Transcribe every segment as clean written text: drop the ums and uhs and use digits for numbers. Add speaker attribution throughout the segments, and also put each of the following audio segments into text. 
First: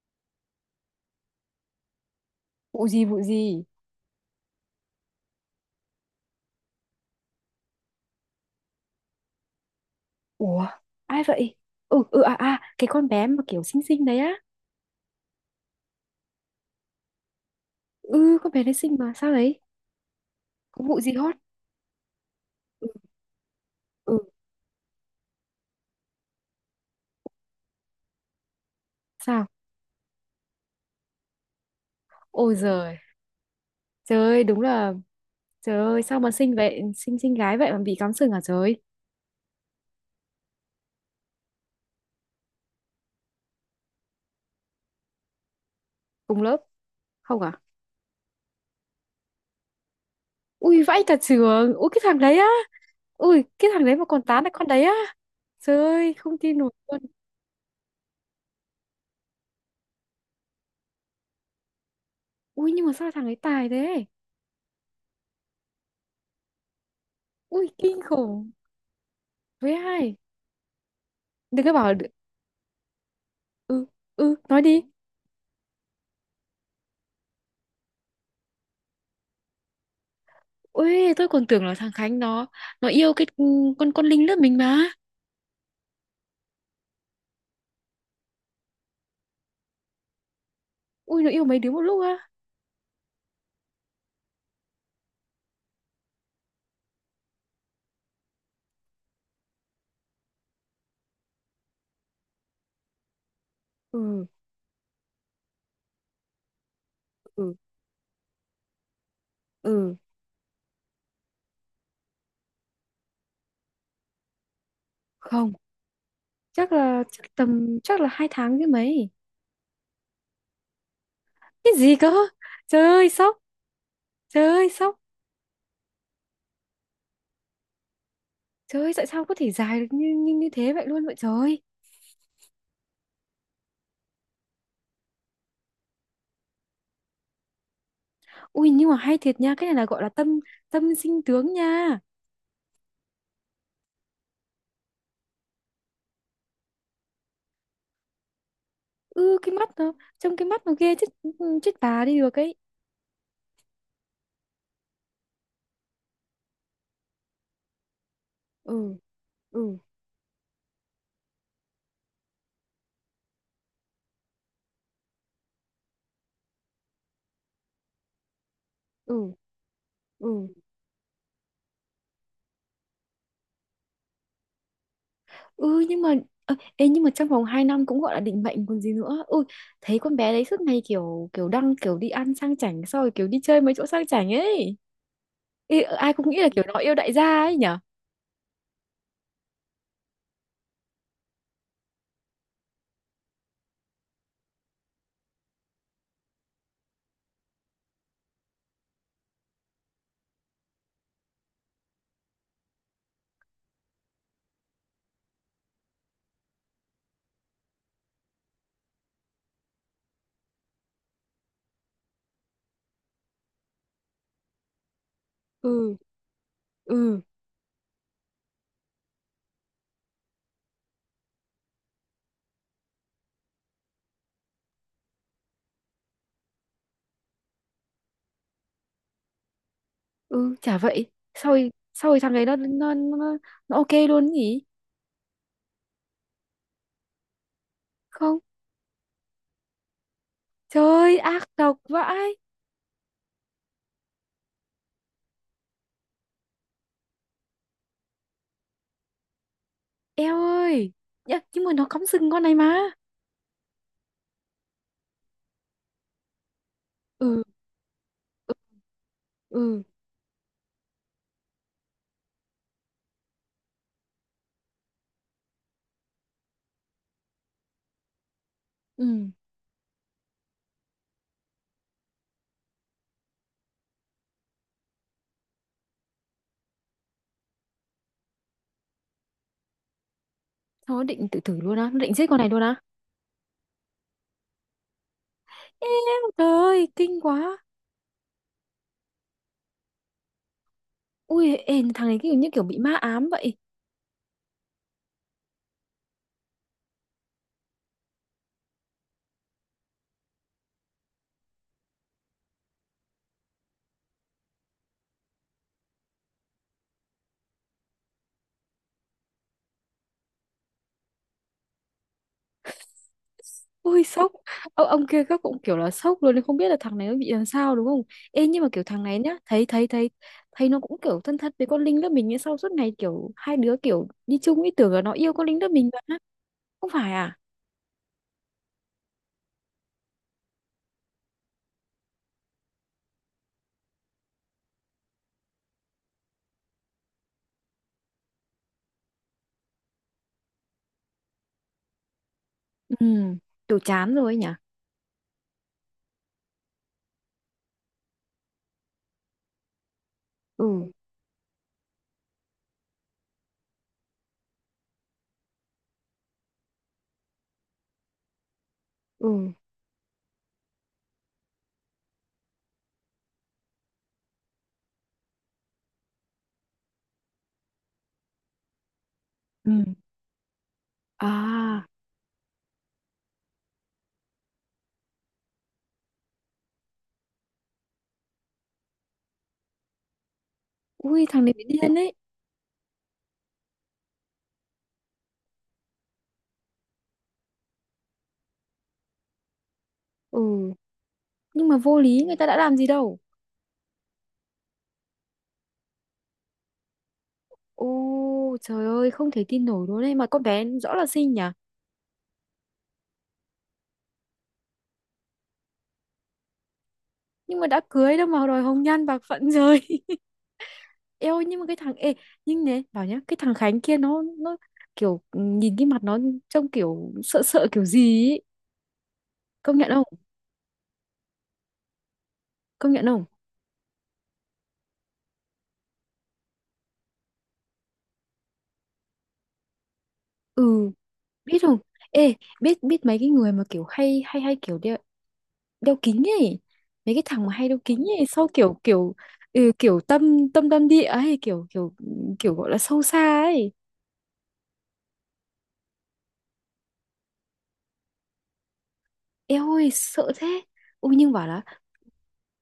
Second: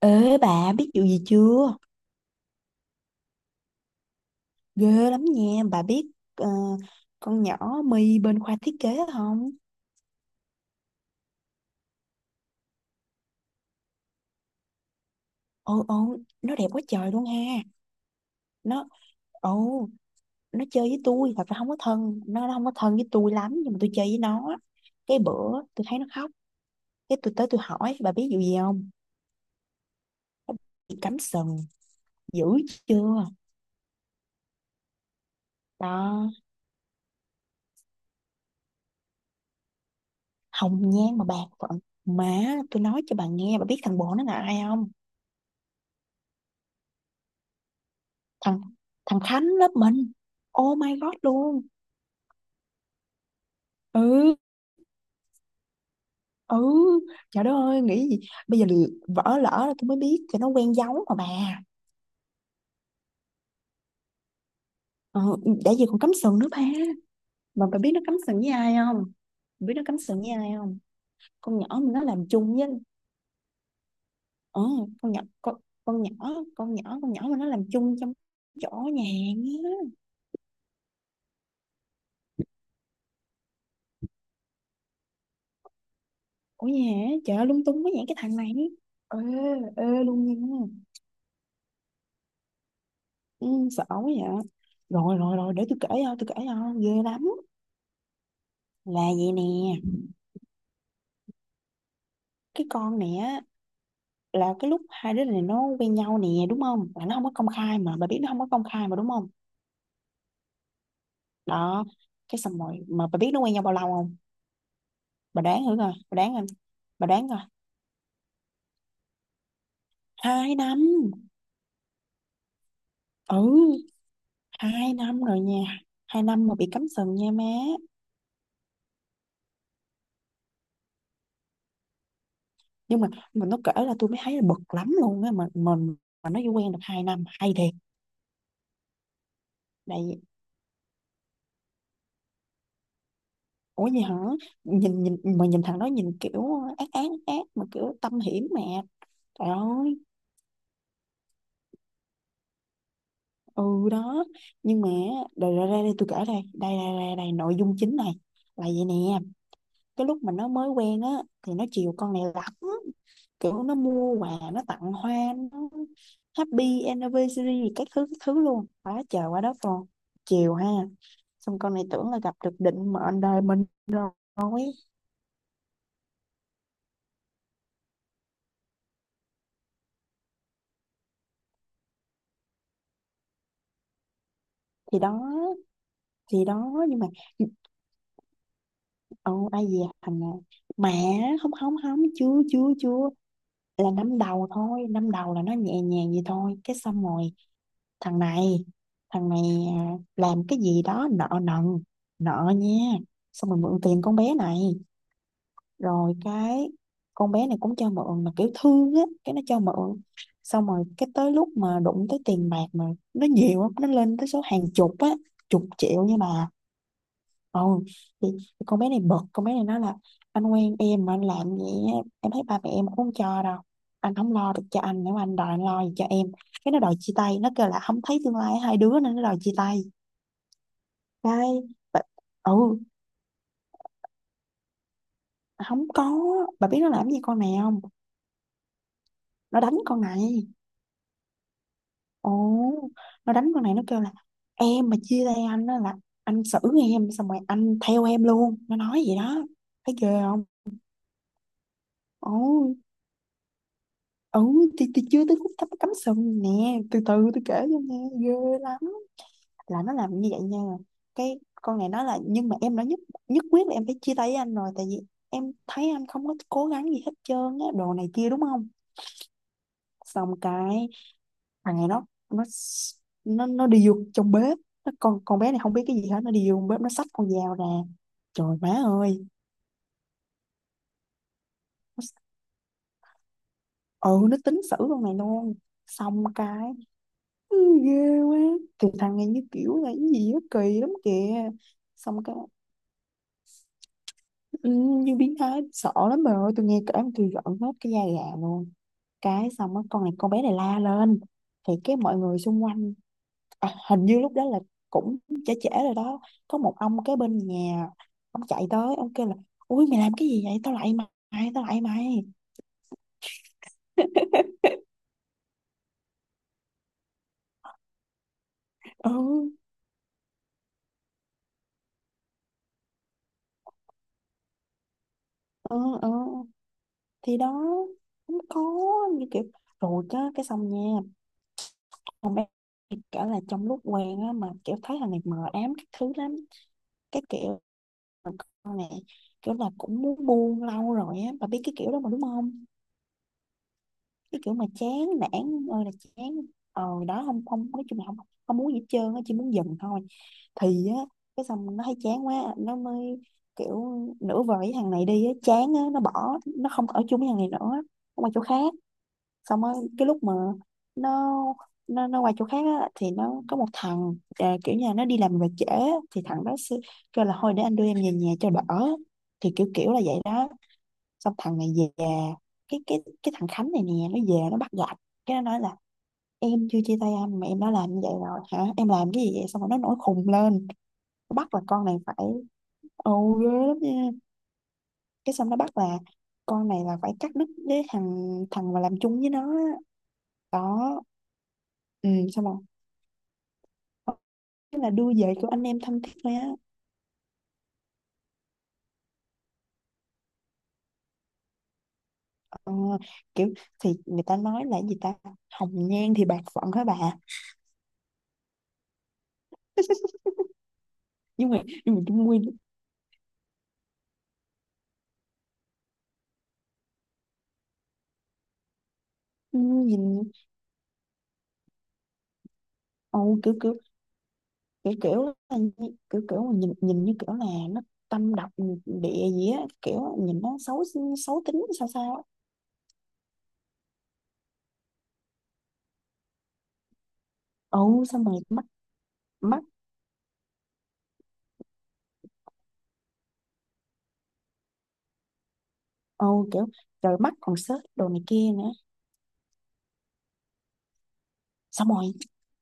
Speaker 1: Ê bà biết vụ gì chưa?
Speaker 2: Vụ gì? Vụ gì?
Speaker 1: Ghê lắm nha, bà biết ờ, con nhỏ My bên khoa thiết kế không?
Speaker 2: Ủa, ai vậy? Ừ, ừ, à, à, cái con bé mà kiểu xinh xinh đấy á.
Speaker 1: Ồ ồ, Nó đẹp quá trời luôn ha.
Speaker 2: Ừ, con bé đấy
Speaker 1: Nó
Speaker 2: xinh mà sao đấy?
Speaker 1: ồ, nó
Speaker 2: Có
Speaker 1: chơi
Speaker 2: vụ
Speaker 1: với
Speaker 2: gì
Speaker 1: tôi,
Speaker 2: hot?
Speaker 1: thật ra không có thân, nó không có
Speaker 2: Ừ,
Speaker 1: thân với tôi lắm nhưng mà tôi chơi với
Speaker 2: ừ.
Speaker 1: nó. Cái bữa tôi thấy nó khóc, cái tôi tới tôi hỏi bà biết vụ gì không?
Speaker 2: Sao?
Speaker 1: Nó bị cắm sừng dữ
Speaker 2: Ôi giời.
Speaker 1: chưa?
Speaker 2: Trời ơi, đúng là. Trời ơi, sao
Speaker 1: Đó,
Speaker 2: mà xinh vậy, xinh xinh gái vậy mà bị cắm sừng à trời?
Speaker 1: hồng nhan mà bạc phận. Má, tôi nói cho bà nghe, bà biết thằng bồ nó là ai không?
Speaker 2: Cùng lớp? Không à?
Speaker 1: Thằng Thằng Khánh lớp mình. Oh
Speaker 2: Ui
Speaker 1: my
Speaker 2: vãi
Speaker 1: god
Speaker 2: cả
Speaker 1: luôn.
Speaker 2: trường, ui cái thằng đấy á. Ui cái thằng đấy mà còn
Speaker 1: Ừ
Speaker 2: tán lại con đấy á. Trời ơi, không tin
Speaker 1: ừ
Speaker 2: nổi luôn.
Speaker 1: trời đất ơi nghĩ gì bây giờ. Vỡ lỡ là tôi mới biết, cho nó quen giấu mà bà.
Speaker 2: Ui, nhưng mà sao thằng ấy tài thế?
Speaker 1: Ừ, đã gì còn cắm sừng nữa ba.
Speaker 2: Ui
Speaker 1: Mà bà biết nó
Speaker 2: kinh
Speaker 1: cắm
Speaker 2: khủng.
Speaker 1: sừng với ai không? Bà
Speaker 2: Với
Speaker 1: biết nó cắm
Speaker 2: ai?
Speaker 1: sừng với ai không? Con
Speaker 2: Đừng
Speaker 1: nhỏ
Speaker 2: có
Speaker 1: mà
Speaker 2: bảo là-.
Speaker 1: nó làm chung với.
Speaker 2: Ừ. Ừ, nói
Speaker 1: Ừ,
Speaker 2: đi.
Speaker 1: con nhỏ con, con nhỏ con nhỏ con nhỏ mà nó làm chung trong chỗ nhà á.
Speaker 2: Ui, tôi còn tưởng là thằng Khánh nó yêu cái, ừ, con Linh lớp mình mà.
Speaker 1: Ủa nhà. Trời ơi, lung tung quá vậy cái thằng này. Ê, ê luôn nha.
Speaker 2: Ui, nó yêu mấy đứa một lúc á.
Speaker 1: Ừ, sợ quá vậy. Rồi rồi rồi để tôi kể cho, tôi kể cho, ghê lắm. Là vậy nè, cái con này á,
Speaker 2: Ừ.
Speaker 1: là cái lúc hai đứa này nó quen nhau nè đúng không, là nó không có công
Speaker 2: Ừ.
Speaker 1: khai mà bà biết, nó không có công khai mà đúng không?
Speaker 2: Ừ.
Speaker 1: Đó, cái xong rồi mà bà biết nó quen nhau bao lâu không? Bà
Speaker 2: Không,
Speaker 1: đoán thử coi, bà đoán coi,
Speaker 2: chắc là,
Speaker 1: bà đoán
Speaker 2: chắc
Speaker 1: coi.
Speaker 2: tầm, chắc là 2 tháng chứ mấy.
Speaker 1: 2 năm.
Speaker 2: Cái gì cơ? Trời ơi, sốc.
Speaker 1: Ừ,
Speaker 2: Trời ơi,
Speaker 1: hai
Speaker 2: sốc.
Speaker 1: năm rồi nha, 2 năm mà bị cắm sừng nha má.
Speaker 2: Trời ơi, tại sao có thể dài được như, như như thế vậy luôn vậy trời.
Speaker 1: Nhưng mà mình nó kể là tôi mới thấy là bực lắm luôn á, mà mình, mà nó chỉ quen được 2 năm hay thiệt.
Speaker 2: Ui, nhưng mà hay thiệt nha, cái này là gọi là
Speaker 1: Đây.
Speaker 2: tâm tâm sinh tướng nha.
Speaker 1: Ủa vậy hả? Nhìn nhìn mà nhìn thằng đó nhìn kiểu ác ác, ác mà kiểu tâm hiểm mà.
Speaker 2: Ừ,
Speaker 1: Trời
Speaker 2: cái mắt nó,
Speaker 1: ơi.
Speaker 2: trông cái mắt nó ghê chết. Ừ, chết bà đi được ấy.
Speaker 1: Ừ đó. Nhưng mà đây ra đây, đây tôi kể đây. Đây đây đây đây nội dung chính này, là vậy nè.
Speaker 2: Ừ. Ừ.
Speaker 1: Cái lúc mà nó mới quen á thì nó chiều con này lắm. Kiểu nó mua quà, nó tặng hoa, nó happy anniversary các thứ luôn. Quá
Speaker 2: Ừ.
Speaker 1: trời quá đất luôn.
Speaker 2: Ừ.
Speaker 1: Chiều ha. Xong con này tưởng là gặp được định mệnh đời mình rồi.
Speaker 2: Ừ nhưng mà, ơ, ê, nhưng mà trong vòng 2 năm cũng gọi là định mệnh còn gì nữa. Ui, thấy con bé đấy suốt ngày kiểu kiểu đăng, kiểu đi ăn sang chảnh xong rồi kiểu đi chơi mấy chỗ sang chảnh ấy.
Speaker 1: Thì đó,
Speaker 2: Ê, ờ, ai cũng nghĩ
Speaker 1: thì
Speaker 2: là kiểu nó
Speaker 1: đó
Speaker 2: yêu
Speaker 1: nhưng mà.
Speaker 2: đại gia ấy nhở.
Speaker 1: Ồ, ai về hành à? Mà không không không, chưa chưa chưa, là năm đầu thôi, năm đầu là nó nhẹ nhàng vậy thôi cái xong rồi. Thằng này thằng này làm cái gì đó nợ nần, nợ nha, xong rồi mượn tiền con bé này. Rồi cái con bé này cũng cho mượn mà kiểu thương á cái nó cho mượn. Xong rồi cái tới lúc mà đụng tới tiền bạc mà nó nhiều lắm, nó lên tới số hàng chục á, chục
Speaker 2: Ừ.
Speaker 1: triệu nha bà.
Speaker 2: Ừ.
Speaker 1: Ồ, thì thì con bé này bực, con bé này nói là anh quen em mà anh làm vậy á, em thấy ba mẹ em cũng không cho đâu. Anh không lo được cho anh, nếu mà anh đòi anh lo gì cho em. Cái nó đòi chia tay, nó kêu là không thấy tương lai hai đứa nên nó đòi chia tay.
Speaker 2: Ừ, chả vậy.
Speaker 1: Cái, bà,
Speaker 2: Sau rồi thằng ấy nó
Speaker 1: ừ,
Speaker 2: nó nó, nó ok luôn nhỉ?
Speaker 1: không có, bà biết nó làm gì con này không?
Speaker 2: Không.
Speaker 1: Nó đánh con này.
Speaker 2: Trời ơi, ác độc
Speaker 1: Ồ,
Speaker 2: vãi.
Speaker 1: nó đánh con này, nó kêu là em mà chia tay anh á là anh xử em, xong rồi anh theo em luôn. Nó nói vậy đó, thấy ghê
Speaker 2: Eo
Speaker 1: không?
Speaker 2: ơi. Nhá, nhưng mà nó cắm sừng con này
Speaker 1: Ồ,
Speaker 2: mà.
Speaker 1: ừ thì chưa tới khúc cắm cắm sừng nè, từ từ
Speaker 2: Ừ.
Speaker 1: tôi kể cho nghe, ghê
Speaker 2: Ừ.
Speaker 1: lắm. Là
Speaker 2: Ừ,
Speaker 1: nó làm như vậy nha. Cái con này nói là nhưng mà em đã nhất nhất quyết là em phải chia tay với anh rồi, tại vì em thấy anh không có cố gắng gì hết trơn á đồ này kia đúng không.
Speaker 2: ừ.
Speaker 1: Xong cái thằng này nó đi vô trong bếp, nó, con bé này không biết cái gì hết, nó đi vô trong bếp nó xách con dao ra, trời má ơi.
Speaker 2: Nó định tự tử luôn á, nó
Speaker 1: Nó,
Speaker 2: định giết con này luôn á.
Speaker 1: ừ nó tính xử con này luôn.
Speaker 2: Em.
Speaker 1: Xong
Speaker 2: Trời
Speaker 1: cái,
Speaker 2: ơi, kinh
Speaker 1: ừ,
Speaker 2: quá.
Speaker 1: ghê quá. Từ thằng này như kiểu là cái gì đó kỳ lắm kìa.
Speaker 2: Ui, ê, thằng này
Speaker 1: Xong
Speaker 2: kiểu
Speaker 1: cái,
Speaker 2: như kiểu bị ma ám vậy.
Speaker 1: ừ, như biến thái sợ lắm bà ơi, tôi nghe kể mà tôi giận hết cái da gà luôn. Cái xong á con này, con bé này la lên thì cái mọi người xung quanh, à, hình như lúc đó là cũng trễ trễ rồi đó, có một ông cái bên nhà, ông chạy tới ông kêu là ui mày làm cái gì vậy tao lại mày, tao lại mày.
Speaker 2: Ui, sốc. Ông kia các cũng kiểu là sốc luôn, không biết là thằng này nó bị làm sao đúng không? Ê, nhưng mà kiểu thằng
Speaker 1: Ừ
Speaker 2: này nhá, thấy thấy nó cũng kiểu thân thân với con Linh lớp mình như sau suốt ngày kiểu hai đứa kiểu đi chung, ý tưởng là nó yêu con Linh lớp
Speaker 1: ừ
Speaker 2: mình
Speaker 1: ừ,
Speaker 2: mà. Không phải
Speaker 1: thì
Speaker 2: à?
Speaker 1: đó, không có, như kiểu, rồi á cái xong nha. Không, em cả là trong lúc quen á mà kiểu thấy thằng này mờ ám các thứ lắm, cái kiểu mà con này kiểu là cũng muốn buông lâu rồi á, bà biết cái kiểu đó mà đúng không.
Speaker 2: Ừ, kiểu chán rồi ấy
Speaker 1: Cái
Speaker 2: nhỉ?
Speaker 1: kiểu mà chán nản ơi là chán. Ờ đó, không không, nói chung là không không muốn gì hết trơn á, chỉ muốn dừng thôi.
Speaker 2: Ừ.
Speaker 1: Thì á cái xong nó thấy chán quá nó mới kiểu nửa vời với thằng này đi á, chán á, nó bỏ, nó không ở chung với thằng này nữa, nó qua chỗ khác.
Speaker 2: Ừ.
Speaker 1: Xong á cái lúc mà nó nó qua chỗ khác á, thì nó có một thằng, à, kiểu như là nó đi làm về trễ á, thì thằng đó sẽ kêu là thôi để anh đưa em về nhà cho đỡ, thì kiểu
Speaker 2: Ừ.
Speaker 1: kiểu là vậy đó. Xong thằng này
Speaker 2: À.
Speaker 1: về, cái thằng Khánh này nè nó về nó bắt gặp, cái nó nói là em chưa chia tay anh mà em đã làm như vậy rồi hả, em làm cái gì vậy, xong rồi nó nổi khùng lên.
Speaker 2: Ui,
Speaker 1: Nó
Speaker 2: thằng
Speaker 1: bắt
Speaker 2: này
Speaker 1: là
Speaker 2: bị
Speaker 1: con
Speaker 2: điên
Speaker 1: này
Speaker 2: ấy.
Speaker 1: phải, ồ, ghê lắm nha. Cái xong nó bắt là con này là phải cắt đứt với thằng thằng mà làm chung với nó á.
Speaker 2: Ừ,
Speaker 1: Có,
Speaker 2: nhưng mà vô
Speaker 1: ừ,
Speaker 2: lý, người
Speaker 1: xong
Speaker 2: ta đã
Speaker 1: rồi.
Speaker 2: làm gì đâu.
Speaker 1: Thế là đưa về của anh em thân thiết thôi á.
Speaker 2: Ô trời ơi, không thể tin nổi luôn đấy mà con bé rõ là xinh nhỉ.
Speaker 1: Ờ, kiểu, thì người ta nói là gì ta, hồng nhan thì bạc phận hả bà.
Speaker 2: Nhưng mà đã cưới đâu mà đòi hồng nhan bạc phận rồi. Ê ôi,
Speaker 1: nhưng
Speaker 2: nhưng
Speaker 1: mà
Speaker 2: mà cái thằng,
Speaker 1: nhưng mà
Speaker 2: ê,
Speaker 1: Trung Nguyên.
Speaker 2: nhưng nè bảo nhá, cái thằng Khánh kia nó kiểu, ừ, nhìn cái mặt nó trông kiểu sợ sợ kiểu gì ấy. Công nhận không?
Speaker 1: Nhìn,
Speaker 2: Công nhận không?
Speaker 1: ồ kiểu kiểu, kiểu kiểu mà nhìn nhìn như kiểu là nó tâm độc, ừ, địa gì á, kiểu nhìn nó xấu,
Speaker 2: Ừ.
Speaker 1: xấu
Speaker 2: Biết
Speaker 1: tính
Speaker 2: không?
Speaker 1: sao sao á.
Speaker 2: Ê, biết biết mấy cái người mà kiểu hay hay hay kiểu đeo, đeo kính ấy, mấy cái thằng mà hay đeo kính
Speaker 1: Ồ xong
Speaker 2: ấy
Speaker 1: rồi
Speaker 2: sau
Speaker 1: mắt,
Speaker 2: kiểu kiểu,
Speaker 1: mắt,
Speaker 2: ừ, kiểu tâm tâm tâm địa ấy, kiểu kiểu, kiểu gọi là sâu xa ấy.
Speaker 1: ồ kiểu, trời mắt còn xếp đồ này kia nữa.
Speaker 2: Eo ơi sợ thế. Ui nhưng bảo là.
Speaker 1: Xong rồi.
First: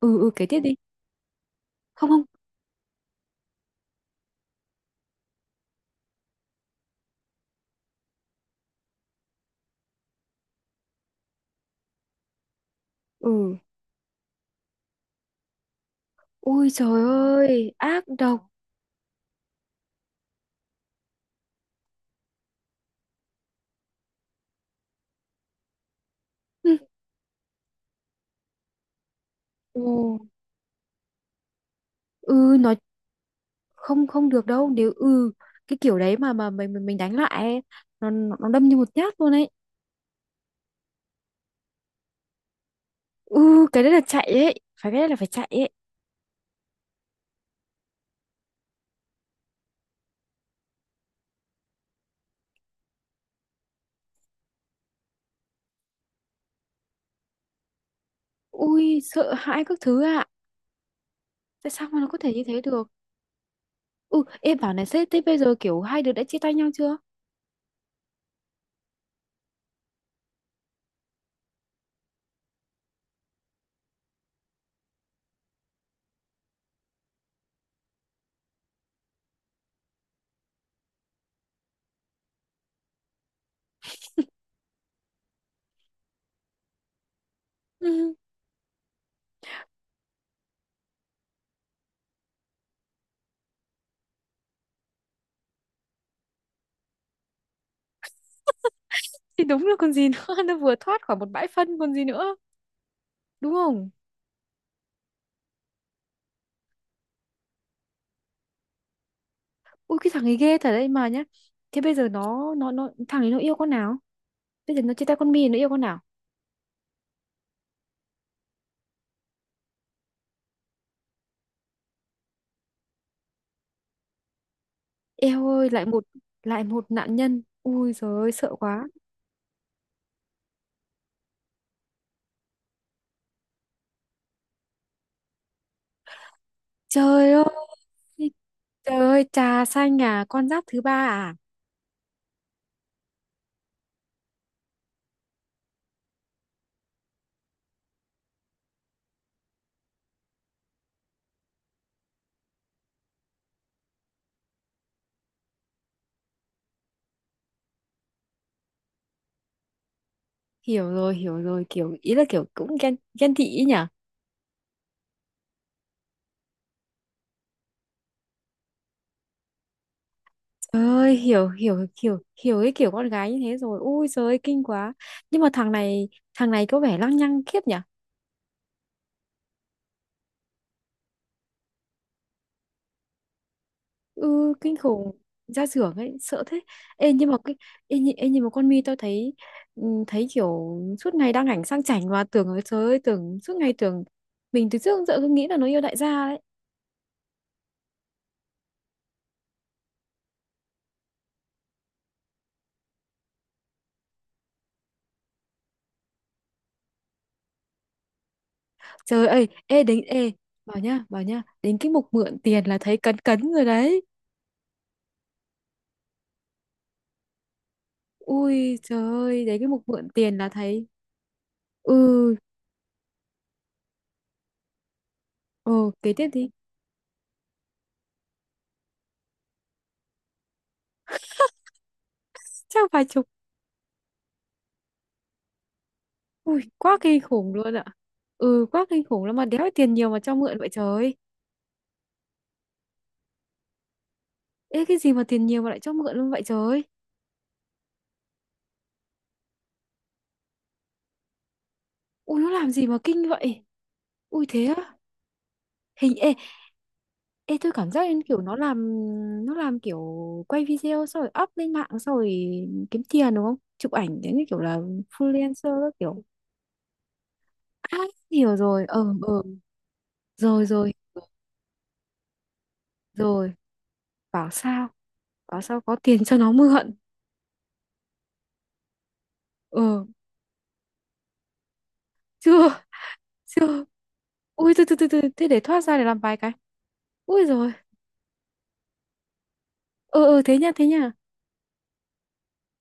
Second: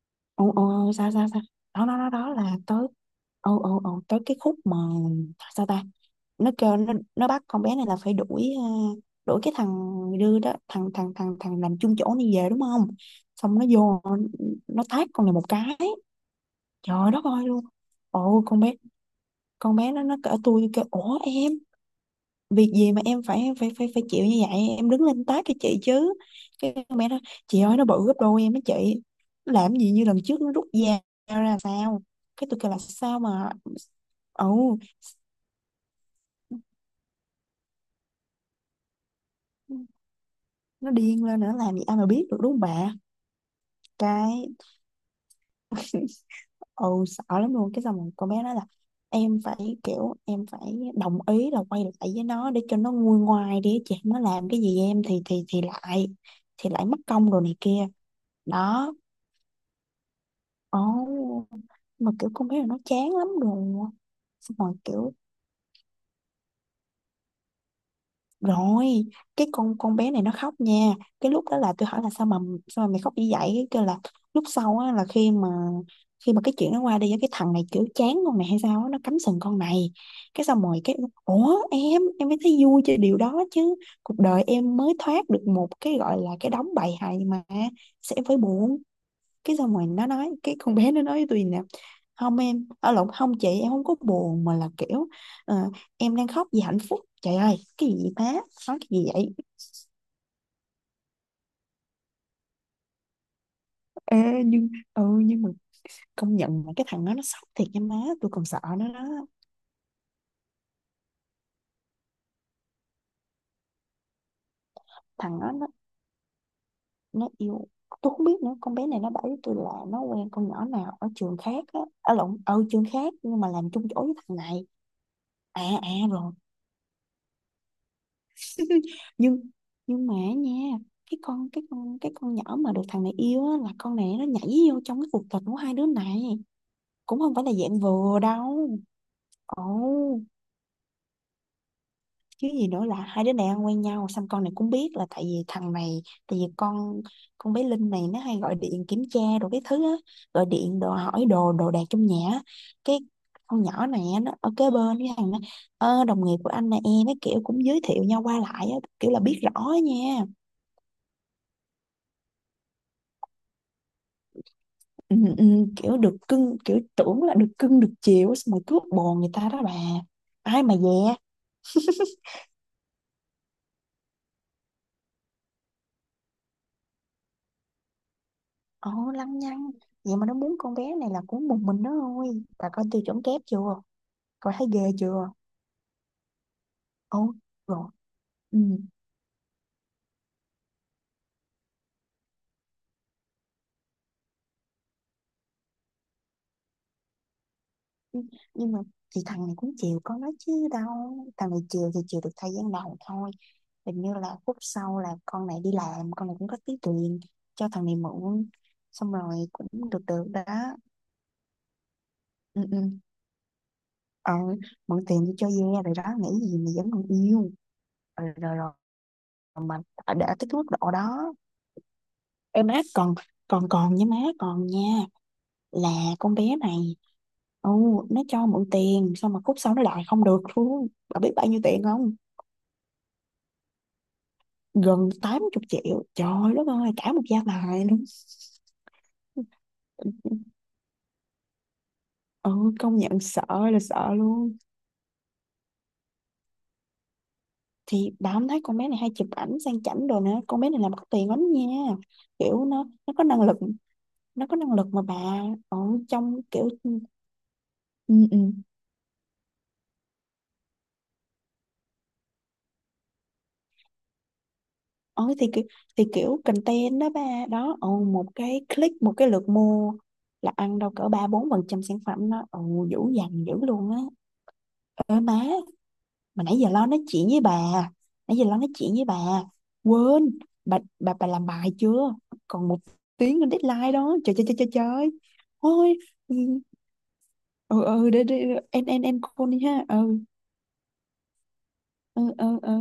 Speaker 2: Ừ, ừ, kể
Speaker 1: Ồ
Speaker 2: tiếp đi.
Speaker 1: ồ sao sao sao. đó đó đó
Speaker 2: Không, không.
Speaker 1: đó là tới, ồ ồ ồ tới cái khúc mà, sao ta. Nó kêu nó bắt con bé này là phải đuổi, à, đuổi cái thằng đưa đó, thằng thằng thằng thằng làm chung chỗ này về đúng không.
Speaker 2: Ừ.
Speaker 1: Xong nó vô nó tát con này một cái,
Speaker 2: Ui trời
Speaker 1: trời đất ơi luôn.
Speaker 2: ơi, ác độc.
Speaker 1: Ồ con bé, con bé nó cỡ tôi kêu ủa em việc gì mà em phải phải phải phải chịu như vậy, em đứng lên tát cái chị chứ. Cái
Speaker 2: Ừ.
Speaker 1: mẹ nó chị ơi nó bự gấp đôi em á chị. Nó làm gì như lần
Speaker 2: Ồ.
Speaker 1: trước nó rút dao ra sao. Cái
Speaker 2: Ừ,
Speaker 1: tôi kêu
Speaker 2: nó.
Speaker 1: là sao mà,
Speaker 2: Không không được
Speaker 1: ừ
Speaker 2: đâu. Nếu, ừ, cái kiểu đấy mà mình đánh lại ấy, nó đâm như một nhát luôn ấy.
Speaker 1: nó điên lên nữa làm gì ai mà biết được đúng không bà.
Speaker 2: Ừ cái đấy là chạy
Speaker 1: Cái,
Speaker 2: ấy. Phải, cái đấy là phải chạy ấy.
Speaker 1: ừ sợ lắm luôn. Cái xong rồi con bé nói là em phải kiểu em phải đồng ý là quay lại với nó để cho nó nguôi ngoai đi chị, nó làm cái gì em thì lại, thì lại mất công rồi này kia. Đó,
Speaker 2: Ui sợ hãi các thứ ạ.
Speaker 1: ồ,
Speaker 2: Tại sao mà nó
Speaker 1: mà
Speaker 2: có
Speaker 1: kiểu
Speaker 2: thể như
Speaker 1: con bé
Speaker 2: thế
Speaker 1: này nó
Speaker 2: được?
Speaker 1: chán lắm rồi.
Speaker 2: Ừ,
Speaker 1: Xong
Speaker 2: em bảo
Speaker 1: rồi
Speaker 2: này sếp,
Speaker 1: kiểu,
Speaker 2: thế bây giờ kiểu hai đứa đã chia tay nhau chưa?
Speaker 1: rồi cái con bé này nó khóc nha. Cái lúc đó là tôi hỏi là sao mà, sao mà mày khóc như vậy, cái kêu là lúc sau á, là khi mà, khi mà cái chuyện nó qua đi á, cái thằng này kiểu chán con này hay sao á, nó cắm sừng con này. Cái xong rồi cái, ủa em mới thấy vui cho điều đó chứ, cuộc đời em mới thoát được một cái gọi là cái đống bầy hày mà,
Speaker 2: Ừ
Speaker 1: sẽ em phải buồn. Cái xong rồi nó nói, cái con bé nó nói với tôi nè, không em ở lộn không chị, em không có buồn mà là kiểu, ờ, em đang khóc vì hạnh phúc. Trời ơi cái gì vậy má, nói cái gì vậy.
Speaker 2: thì đúng là còn gì nữa. Nó vừa thoát khỏi một bãi phân còn gì nữa. Đúng không?
Speaker 1: Ê, nhưng ừ nhưng mà công nhận là cái thằng đó nó sốc thiệt nha má, tôi còn sợ nó đó.
Speaker 2: Ui cái thằng ấy ghê thật đấy mà nhá. Thế bây giờ nó thằng ấy nó yêu con nào? Bây giờ nó chia tay con
Speaker 1: Thằng
Speaker 2: My
Speaker 1: đó
Speaker 2: nó yêu con nào?
Speaker 1: nó yêu, tôi không biết nữa, con bé này nó bảo với tôi là nó quen con nhỏ nào ở trường khác á, ở lộn, ở trường khác nhưng mà làm chung chỗ với thằng này.
Speaker 2: Eo
Speaker 1: À
Speaker 2: ơi, lại
Speaker 1: à
Speaker 2: một,
Speaker 1: rồi.
Speaker 2: lại một nạn nhân. Ui giời ơi sợ quá.
Speaker 1: nhưng nhưng mà nha, cái con nhỏ mà được thằng này yêu á, là con này nó nhảy vô trong cái cuộc tình của hai đứa này cũng
Speaker 2: Trời
Speaker 1: không phải
Speaker 2: ơi.
Speaker 1: là dạng vừa đâu.
Speaker 2: Trời ơi trà
Speaker 1: Ồ,
Speaker 2: xanh à, con giáp thứ ba à?
Speaker 1: chứ gì nữa, là hai đứa này ăn quen nhau xong con này cũng biết là tại vì thằng này, tại vì con bé Linh này nó hay gọi điện kiểm tra đồ cái thứ á, gọi điện đồ hỏi đồ đồ đạc trong nhà á. Cái con nhỏ này á, nó ở kế bên với thằng nó. "Ơ, đồng nghiệp của anh nè em," cái kiểu cũng giới thiệu nhau qua lại á, kiểu là biết rõ á nha.
Speaker 2: Hiểu rồi, kiểu ý là kiểu cũng ghen ghen tị ý nhỉ?
Speaker 1: ừ, ừ, kiểu được cưng, kiểu tưởng là được cưng được chiều xong rồi cướp bồ người ta đó bà, ai mà
Speaker 2: Trời
Speaker 1: dè.
Speaker 2: ơi, hiểu hiểu hiểu hiểu cái kiểu con gái như thế rồi. Ui giời ơi kinh quá. Nhưng mà thằng này, có vẻ lăng nhăng khiếp nhỉ?
Speaker 1: Ồ lăng nhăng, vậy mà nó muốn con bé này là cũng một mình nó thôi, bà coi tiêu chuẩn kép chưa,
Speaker 2: Ừ,
Speaker 1: coi thấy
Speaker 2: kinh
Speaker 1: ghê
Speaker 2: khủng.
Speaker 1: chưa.
Speaker 2: Ra xưởng ấy sợ thế. Ê nhưng
Speaker 1: Ồ
Speaker 2: mà cái,
Speaker 1: rồi.
Speaker 2: ê, nhị-, ê, nhưng mà
Speaker 1: Ừ.
Speaker 2: con Mi tôi thấy, ừ, thấy kiểu suốt ngày đăng ảnh sang chảnh và tưởng, ơi trời ơi tưởng, suốt ngày tưởng, mình từ trước đến giờ cứ nghĩ là nó yêu đại gia đấy.
Speaker 1: nhưng nhưng mà chị, thằng này cũng chiều con nó chứ đâu, thằng này chiều thì chiều được thời gian đầu thôi, hình như là phút sau là con này đi làm, con này cũng có tí tiền cho thằng này mượn, xong
Speaker 2: Trời
Speaker 1: rồi
Speaker 2: ơi, ê
Speaker 1: cũng
Speaker 2: đến
Speaker 1: được được
Speaker 2: ê,
Speaker 1: đó.
Speaker 2: bảo nhá, bảo nhá, đến cái mục mượn
Speaker 1: ừ,
Speaker 2: tiền là
Speaker 1: ừ.
Speaker 2: thấy cấn cấn rồi đấy.
Speaker 1: ờ Mượn tiền đi cho ve rồi đó, nghĩ gì mà vẫn còn yêu. Ờ, rồi rồi,
Speaker 2: Ui trời ơi đến
Speaker 1: rồi
Speaker 2: cái
Speaker 1: mà
Speaker 2: mục mượn
Speaker 1: đã
Speaker 2: tiền là
Speaker 1: tới cái mức
Speaker 2: thấy.
Speaker 1: độ đó,
Speaker 2: Ừ.
Speaker 1: em má còn còn còn nha má còn nha. Là
Speaker 2: Ồ kế tiếp
Speaker 1: con
Speaker 2: thì.
Speaker 1: bé này, ừ nó cho mượn tiền xong mà khúc sau nó đòi không được luôn. Bà biết bao nhiêu tiền không?
Speaker 2: Chắc vài chục.
Speaker 1: Gần 80 triệu, trời
Speaker 2: Ui
Speaker 1: đất ơi
Speaker 2: quá
Speaker 1: cả
Speaker 2: kinh
Speaker 1: một gia
Speaker 2: khủng luôn ạ.
Speaker 1: tài luôn.
Speaker 2: Ừ quá kinh khủng lắm mà đéo tiền nhiều mà cho mượn vậy trời.
Speaker 1: Ừ công nhận sợ, là sợ luôn.
Speaker 2: Ê cái gì mà tiền nhiều mà lại cho mượn luôn vậy trời ơi.
Speaker 1: Thì bà không thấy con bé này hay chụp ảnh sang chảnh đồ nữa, con bé này làm có tiền lắm nha.
Speaker 2: Ui nó
Speaker 1: Kiểu
Speaker 2: làm
Speaker 1: nó
Speaker 2: gì mà
Speaker 1: nó có
Speaker 2: kinh
Speaker 1: năng lực,
Speaker 2: vậy? Ui
Speaker 1: nó có
Speaker 2: thế
Speaker 1: năng lực
Speaker 2: á?
Speaker 1: mà bà, ở
Speaker 2: Hình, ê,
Speaker 1: trong kiểu.
Speaker 2: ê tôi cảm giác
Speaker 1: ừ,
Speaker 2: như
Speaker 1: ừ.
Speaker 2: kiểu nó làm, nó làm kiểu quay video xong rồi up lên mạng xong rồi kiếm tiền đúng không, chụp ảnh thế như kiểu là
Speaker 1: Ờ, thì kiểu,
Speaker 2: freelancer các
Speaker 1: thì
Speaker 2: kiểu.
Speaker 1: kiểu content đó ba đó, ừ,
Speaker 2: À
Speaker 1: một
Speaker 2: hiểu
Speaker 1: cái
Speaker 2: rồi,
Speaker 1: click,
Speaker 2: ờ,
Speaker 1: một cái
Speaker 2: ờ.
Speaker 1: lượt mua là
Speaker 2: Rồi,
Speaker 1: ăn đâu
Speaker 2: rồi,
Speaker 1: cỡ 3 4 % sản phẩm đó, ừ, dữ dằn
Speaker 2: rồi.
Speaker 1: dữ luôn á.
Speaker 2: Bảo sao.
Speaker 1: Ơ má,
Speaker 2: Bảo sao có tiền cho
Speaker 1: mà
Speaker 2: nó
Speaker 1: nãy giờ lo
Speaker 2: mượn.
Speaker 1: nói chuyện với bà nãy giờ lo nói chuyện với bà
Speaker 2: Ờ.
Speaker 1: quên. Bà làm bài chưa? Còn một
Speaker 2: Chưa.
Speaker 1: tiếng lên
Speaker 2: Chưa.
Speaker 1: deadline đó, trời trời trời trời
Speaker 2: Ui từ từ từ
Speaker 1: trời.
Speaker 2: từ Thế để thoát
Speaker 1: Thôi
Speaker 2: ra để làm
Speaker 1: ừ
Speaker 2: vài cái. Ui rồi.
Speaker 1: ừ, để, em call đi ha. Ừ
Speaker 2: Ờ ờ thế nha, thế nha.
Speaker 1: ừ.